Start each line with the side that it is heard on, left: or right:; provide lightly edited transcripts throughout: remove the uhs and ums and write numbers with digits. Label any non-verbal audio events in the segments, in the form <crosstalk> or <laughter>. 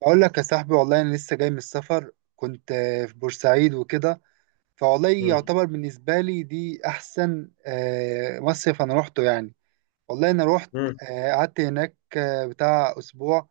right: بقول لك يا صاحبي، والله انا لسه جاي من السفر، كنت في بورسعيد وكده. فوالله
left: مم.
right: يعتبر بالنسبه لي دي احسن مصيف انا روحته يعني. والله انا روحت،
left: مم.
right: قعدت هناك بتاع اسبوع.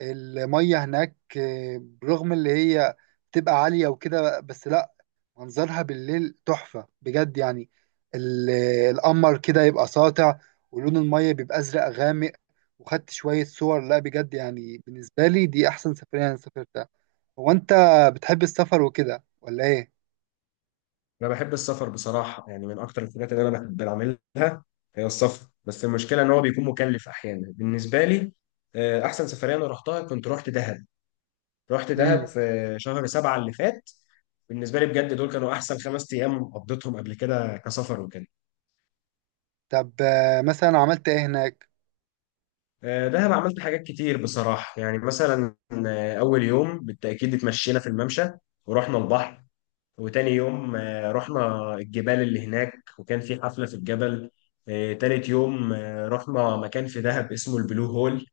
right: المية هناك برغم اللي هي بتبقى عالية وكده، بس لا، منظرها بالليل تحفة بجد يعني. ال- القمر كده يبقى ساطع، ولون المية بيبقى أزرق غامق، وخدت شوية صور. لا بجد يعني، بالنسبة لي دي أحسن سفرية أنا سافرتها. هو أنت بتحب السفر وكده ولا إيه؟
left: انا بحب السفر بصراحه، يعني من اكتر الحاجات اللي انا بحب اعملها هي السفر، بس المشكله ان هو بيكون مكلف احيانا بالنسبه لي. احسن سفريه انا رحتها كنت رحت دهب. رحت دهب
right: مم.
left: في شهر سبعة اللي فات. بالنسبه لي بجد دول كانوا احسن 5 ايام قضيتهم قبل كده كسفر وكده.
right: طب مثلا عملت إيه هناك؟
left: دهب عملت حاجات كتير بصراحه، يعني مثلا اول يوم بالتاكيد اتمشينا في الممشى ورحنا البحر. وتاني يوم رحنا الجبال اللي هناك وكان في حفلة في الجبل. تالت يوم رحنا مكان في دهب اسمه البلو هول.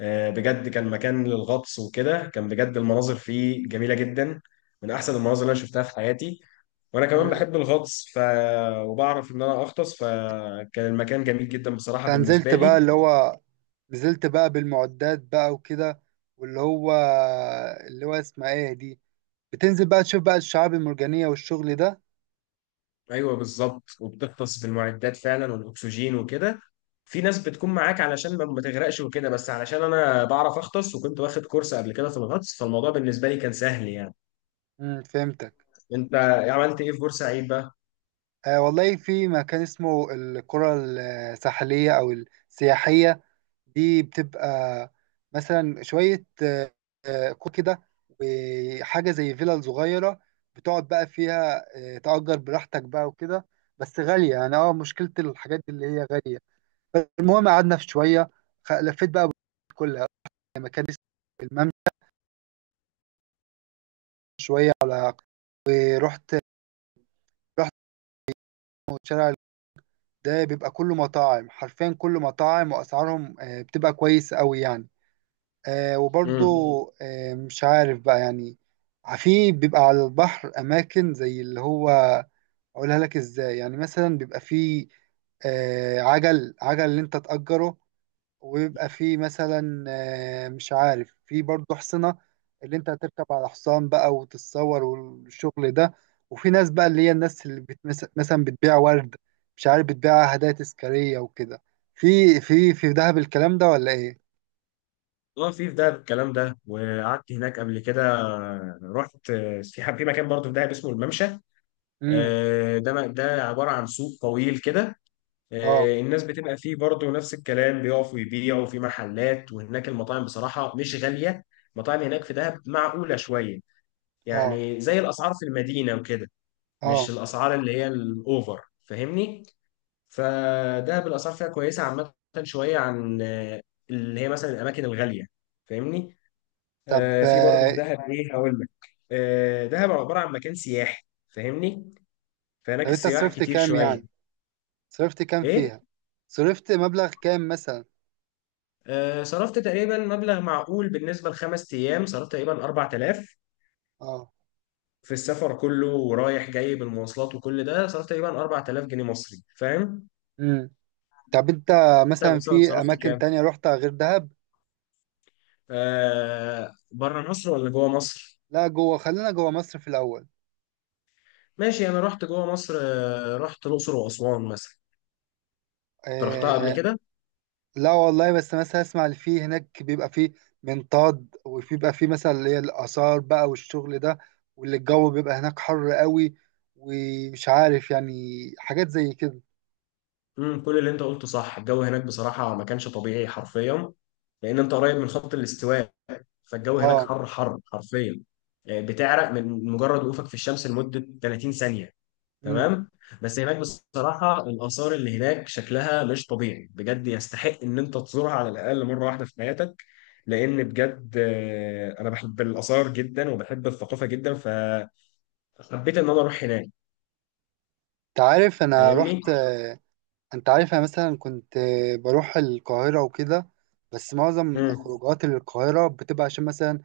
left: بجد كان مكان للغطس وكده، كان بجد المناظر فيه جميلة جدا. من أحسن المناظر اللي أنا شفتها في حياتي، وأنا كمان
right: مم.
left: بحب الغطس وبعرف إن أنا أغطس، فكان المكان جميل جدا بصراحة
right: أنت نزلت
left: بالنسبة لي.
right: بقى اللي هو، نزلت بقى بالمعدات بقى وكده، واللي هو اللي هو اسمها ايه دي؟ بتنزل بقى تشوف بقى الشعاب المرجانية والشغل ده.
left: ايوه بالظبط، وبتغطس بالمعدات فعلا والاكسجين وكده. في ناس بتكون معاك علشان ما تغرقش وكده، بس علشان انا بعرف اغطس وكنت واخد كورس قبل كده في الغطس، فالموضوع بالنسبه لي كان سهل يعني.
right: فهمتك.
left: انت عملت ايه في بورسعيد بقى؟
right: والله في مكان اسمه القرى الساحلية، أو السياحية، دي بتبقى مثلا شوية قرى كده، وحاجة زي فيلا صغيرة بتقعد بقى فيها، تأجر براحتك بقى وكده. بس غالية يعني، مشكلة الحاجات دي اللي هي غالية. المهم قعدنا في شوية. لفيت بقى كلها، يعني، مكان اسمه الممشى، شوية على إيه، رحت رحت شارع، ده بيبقى كله مطاعم، حرفيا كله مطاعم، وأسعارهم بتبقى كويس قوي يعني. وبرضو
left: امم.
right: مش عارف بقى يعني، في بيبقى على البحر أماكن زي اللي هو، أقولها لك إزاي، يعني مثلا بيبقى فيه عجل عجل اللي أنت تأجره، ويبقى في مثلا مش عارف، في برضه حصنة، اللي انت هتركب على حصان بقى وتتصور والشغل ده. وفي ناس بقى اللي هي الناس اللي مثلا بتبيع ورد، مش عارف، بتبيع هدايا تذكارية وكده. في في دهب الكلام ده ولا ايه؟
left: اه، في دهب الكلام ده. وقعدت هناك قبل كده، رحت في مكان برضه في دهب اسمه الممشى.
right: امم.
left: ده عباره عن سوق طويل كده.
right: اه.
left: الناس بتبقى فيه برضه نفس الكلام، بيقفوا يبيعوا في محلات، وهناك المطاعم بصراحة مش غالية. المطاعم هناك في دهب معقولة شوية،
right: اه.
left: يعني زي الأسعار في المدينة وكده، مش
right: اه.
left: الأسعار اللي هي الأوفر، فاهمني. فدهب الأسعار فيها كويسة عامة، شوية عن اللي هي مثلا الأماكن الغالية، فاهمني.
right: طب
left: في برضه
right: آه،
left: في دهب إيه هقول لك. دهب عبارة عن مكان سياحي، فاهمني. فهناك
right: طب انت
left: السياح
right: صرفت
left: كتير
right: كام
left: شوية.
right: يعني؟ صرفت كام
left: إيه.
right: فيها؟ صرفت مبلغ كام مثلا؟
left: صرفت تقريبا مبلغ معقول بالنسبة لخمس أيام، صرفت تقريبا 4000
right: اه.
left: في السفر كله، ورايح جاي بالمواصلات وكل ده صرفت تقريبا 4000 جنيه مصري، فاهم؟
right: امم. طب انت
left: أنت
right: مثلا،
left: مثلا
right: في
left: صرفت
right: اماكن
left: كام؟
right: تانية رحتها غير دهب؟
left: بره مصر ولا جوه مصر؟
right: لا، جوه، خلينا جوه مصر في الأول.
left: ماشي، أنا رحت جوه مصر. رحت الأقصر وأسوان مثلا. أنت رحتها قبل
right: آه
left: كده؟
right: لا والله، بس مثلا اسمع، اللي فيه هناك بيبقى فيه منطاد، وبيبقى فيه مثلا اللي هي الآثار بقى والشغل ده، واللي الجو بيبقى هناك حر قوي، ومش عارف يعني، حاجات زي كده.
left: كل اللي أنت قلته صح. الجو هناك بصراحة ما كانش طبيعي حرفيا، لأن أنت قريب من خط الاستواء، فالجو هناك
right: اه.
left: حر حر حرفيا. يعني بتعرق من مجرد وقوفك في الشمس لمدة 30 ثانية،
right: امم.
left: تمام. بس هناك بصراحة الآثار اللي هناك شكلها مش طبيعي بجد، يستحق إن أنت تزورها على الأقل مرة واحدة في حياتك، لأن بجد أنا بحب الآثار جدا وبحب الثقافة جدا، فحبيت إن أنا أروح هناك،
right: انت عارف انا
left: فاهمني؟
right: رحت آه، انت عارف، انا مثلا كنت بروح القاهرة وكده. بس معظم
left: مم.
right: خروجات القاهرة بتبقى عشان مثلا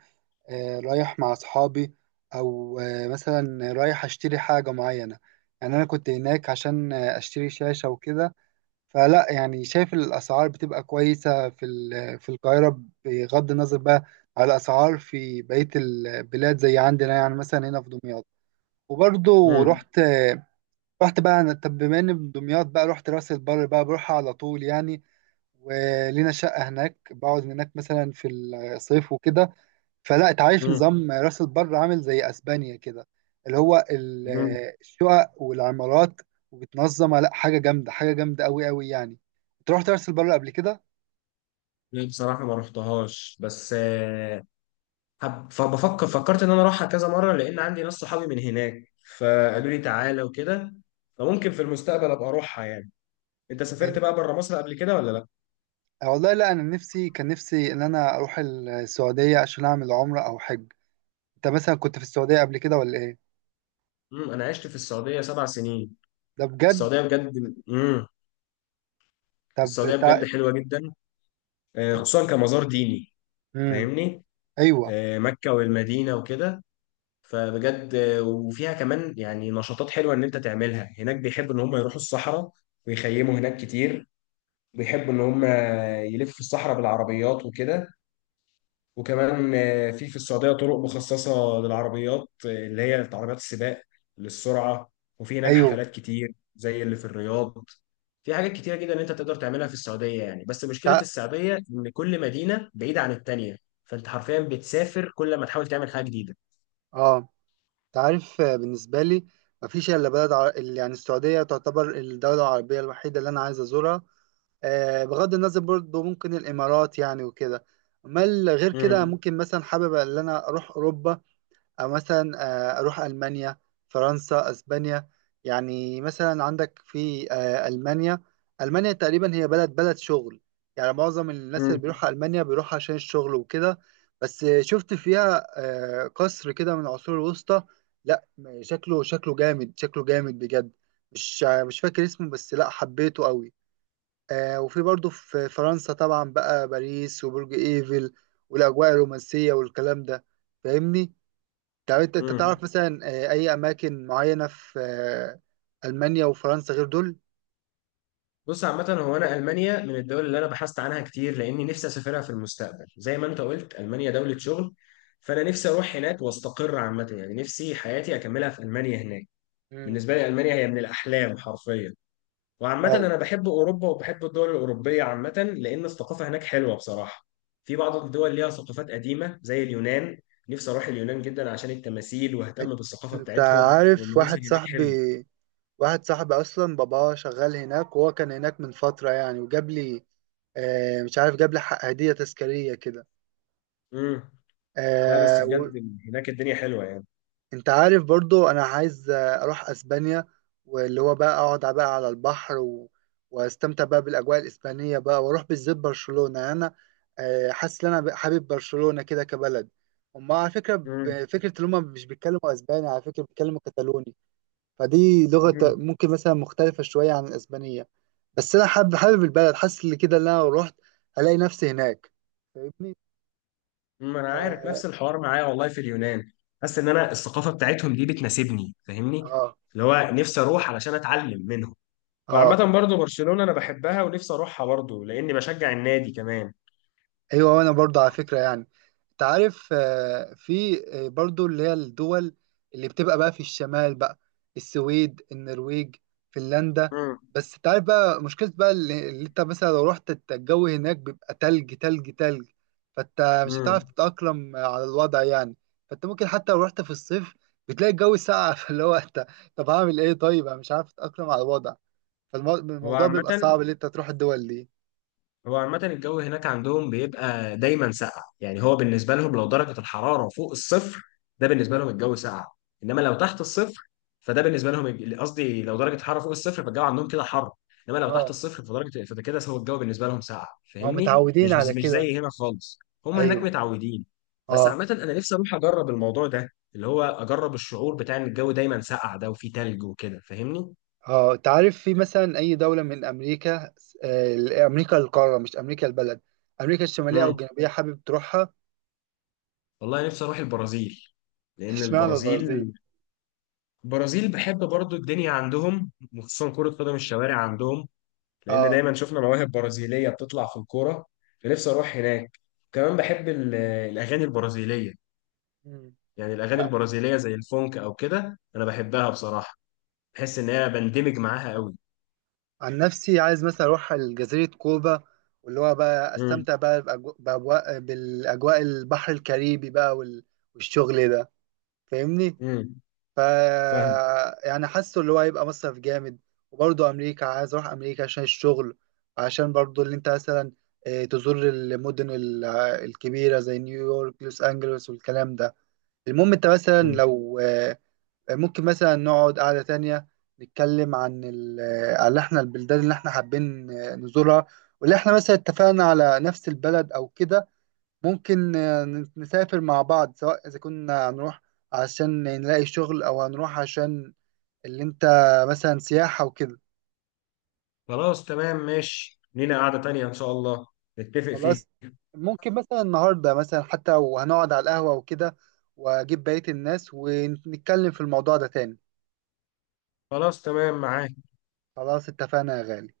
right: رايح مع أصحابي، أو مثلا رايح أشتري حاجة معينة. يعني أنا كنت هناك عشان أشتري شاشة وكده. فلا يعني، شايف الأسعار بتبقى كويسة في في القاهرة، بغض النظر بقى على الأسعار في بقية البلاد زي عندنا، يعني مثلا هنا في دمياط. وبرضه
left: مم.
right: رحت بقى أنا، طب بما إني من دمياط بقى، رحت راس البر بقى، بروح على طول يعني. ولينا شقة هناك، بقعد هناك مثلا في الصيف وكده. فلا، انت عارف،
left: مم.
right: نظام راس البر عامل زي اسبانيا كده، اللي هو
left: مم.
right: الشقق والعمارات، وبتنظمها، لا حاجه جامده حاجه جامده قوي قوي يعني. انت رحت راس البر قبل كده؟
left: لا بصراحة ما رحتهاش، بس آه، حب- فبفكر فكرت ان انا اروحها كذا مره، لان عندي ناس صحابي من هناك فقالوا لي تعالى وكده، فممكن في المستقبل ابقى اروحها يعني. انت سافرت
right: انت
left: بقى بره مصر قبل كده ولا لا؟
right: والله لا، انا نفسي كان نفسي ان انا اروح السعوديه عشان اعمل عمره او حج. انت مثلا كنت في السعوديه قبل كده ولا ايه؟
left: انا عشت في السعوديه 7 سنين.
right: ده بجد؟
left: السعوديه بجد.
right: طب
left: السعوديه بجد حلوه جدا. خصوصا كمزار ديني،
right: امم.
left: فاهمني.
right: ايوه.
left: مكه والمدينه وكده. فبجد وفيها كمان يعني نشاطات حلوه ان انت تعملها هناك. بيحبوا ان هم يروحوا الصحراء ويخيموا هناك كتير. بيحبوا ان هم يلفوا الصحراء بالعربيات وكده. وكمان في السعودية طرق مخصصة للعربيات، اللي هي عربيات السباق للسرعة. وفي هناك
right: ايوه.
left: حفلات كتير زي اللي في الرياض. في حاجات كتيرة جدا انت تقدر تعملها في السعودية يعني، بس مشكلة
right: تع...
left: السعودية ان كل مدينة بعيدة عن التانية. فانت حرفيا بتسافر كل ما تحاول تعمل حاجة جديدة.
right: اه. تعرف بالنسبة لي مفيش إلا يعني السعودية تعتبر الدولة العربية الوحيدة اللي أنا عايز أزورها. بغض النظر برضه ممكن الإمارات يعني وكده. أمال غير كده،
left: امم.
right: ممكن مثلا حابب إن أنا أروح أوروبا، أو مثلا أروح ألمانيا، فرنسا، أسبانيا. يعني مثلا عندك في ألمانيا. ألمانيا تقريبا هي بلد شغل، يعني معظم الناس اللي بيروحوا ألمانيا بيروحوا عشان الشغل وكده. بس شفت فيها قصر كده من العصور الوسطى. لا، شكله جامد، شكله جامد بجد. مش فاكر اسمه، بس لا حبيته قوي. وفي برضه في فرنسا طبعا بقى باريس وبرج إيفل، والأجواء الرومانسية والكلام ده، فاهمني. طب انت
left: امم
right: تعرف مثلا اي اماكن معينه في المانيا وفرنسا غير دول؟
left: بص، عامة هو أنا ألمانيا من الدول اللي أنا بحثت عنها كتير، لأني نفسي أسافرها في المستقبل زي ما أنت قلت، ألمانيا دولة شغل، فأنا نفسي أروح هناك وأستقر عامة، يعني نفسي حياتي أكملها في ألمانيا هناك.
right: مم.
left: بالنسبة لي ألمانيا هي من الأحلام حرفيا. وعامة
right: اه.
left: أنا بحب أوروبا وبحب الدول الأوروبية عامة، لأن الثقافة هناك حلوة بصراحة. في بعض الدول ليها ثقافات قديمة زي اليونان، نفسي أروح اليونان جدا عشان التماثيل،
right: انت
left: وأهتم بالثقافة
right: انت
left: بتاعتهم،
right: عارف،
left: والمناظر هناك حلوة.
right: واحد صاحبي اصلا باباه شغال هناك، وهو كان هناك من فتره يعني، وجاب لي مش عارف، جاب لي هديه تذكاريه كده.
left: مم. لا بس بجد هناك الدنيا حلوة يعني.
right: انت عارف، برضو انا عايز اروح اسبانيا، واللي هو بقى اقعد بقى على البحر واستمتع بقى بالاجواء الاسبانيه بقى، واروح بالذات برشلونه. يعني انا حاسس ان انا حابب برشلونه كده كبلد. هم على فكره، فكره ان هم مش بيتكلموا اسباني على فكره، بيتكلموا كتالوني، فدي لغه
left: مم.
right: ممكن مثلا مختلفه شويه عن الاسبانيه. بس انا حابب البلد، حاسس ان كده ان انا لو رحت هلاقي نفسي هناك، فاهمني.
left: ما انا عارف،
right: اه.
left: نفس الحوار معايا والله في اليونان. حاسس ان انا الثقافه بتاعتهم دي بتناسبني، فاهمني.
right: اه.
left: اللي هو نفسي اروح علشان اتعلم منهم.
right: آه.
left: وعامه برضو برشلونه انا بحبها ونفسي اروحها برضو لاني بشجع النادي كمان.
right: ايوه، وانا برضو على فكره يعني. انت عارف في برضو اللي هي الدول اللي بتبقى بقى في الشمال بقى، السويد، النرويج، فنلندا.
left: امم.
right: بس انت عارف بقى، مشكله بقى، اللي انت مثلا لو رحت، الجو هناك بيبقى تلج تلج تلج، فانت مش هتعرف
left: امم
right: تتاقلم على الوضع يعني. فانت ممكن حتى لو رحت في الصيف، بتلاقي الجو ساقع. <laughs> فاللي هو انت، طب هعمل ايه، طيب انا مش عارف اتاقلم على الوضع،
left: هو
right: فالموضوع
left: عامه
right: بيبقى صعب اللي انت تروح الدول دي.
left: هو عامة الجو هناك عندهم بيبقى دايما ساقع، يعني هو بالنسبة لهم لو درجة الحرارة فوق الصفر، ده بالنسبة لهم الجو ساقع. إنما لو تحت الصفر، فده بالنسبة لهم قصدي لو درجة الحرارة فوق الصفر فالجو عندهم كده حر. إنما لو تحت
right: اه،
left: الصفر فده كده هو الجو بالنسبة لهم ساقع،
right: ما هم
left: فاهمني؟
right: متعودين على
left: مش
right: كده.
left: زي هنا خالص. هم هناك
right: ايوه.
left: متعودين. بس
right: اه.
left: عامة أنا نفسي أروح أجرب الموضوع ده، اللي هو أجرب الشعور بتاع إن الجو دايما ساقع ده وفيه تلج وكده، فاهمني؟
right: اه. انت عارف، في مثلا اي دوله من امريكا، امريكا القاره مش امريكا البلد، امريكا الشماليه او
left: امم
right: الجنوبيه، حابب تروحها؟
left: والله نفسي أروح البرازيل.
right: <laughs>
left: لأن
right: اشمعنى البرازيل؟
left: البرازيل بحب برضو الدنيا عندهم، وخصوصا كرة قدم الشوارع عندهم، لأن
right: اه.
left: دايما شفنا مواهب برازيلية بتطلع في الكورة، فنفسي أروح هناك. كمان بحب الأغاني البرازيلية.
right: مم.
left: يعني الأغاني البرازيلية زي الفونك أو كده أنا بحبها بصراحة، بحس إن أنا بندمج معاها قوي.
right: عن نفسي عايز مثلا اروح على جزيره كوبا، واللي هو بقى
left: امم.
right: استمتع بقى بأجو- بأجواء بالاجواء البحر الكاريبي بقى والشغل ده، فاهمني.
left: امم.
right: ف
left: فاهم.
right: يعني حاسه اللي هو هيبقى مصرف جامد. وبرضه امريكا، عايز اروح امريكا عشان الشغل، عشان برضه اللي انت مثلا تزور المدن الكبيره زي نيويورك، لوس انجلوس، والكلام ده. المهم انت مثلا
left: مم.
right: لو ممكن مثلا نقعد قعده تانية، نتكلم عن على احنا البلدان اللي احنا حابين نزورها، واللي احنا مثلا اتفقنا على نفس البلد او كده، ممكن نسافر مع بعض، سواء إذا كنا هنروح عشان نلاقي شغل، أو هنروح عشان اللي أنت مثلا سياحة وكده.
left: خلاص تمام ماشي، لينا قعدة تانية إن شاء الله نتفق فيها.
right: خلاص، ممكن مثلا النهاردة مثلا حتى، وهنقعد على القهوة وكده، وأجيب بقية الناس ونتكلم في الموضوع ده تاني.
left: خلاص تمام معاك.
right: خلاص اتفقنا يا غالي.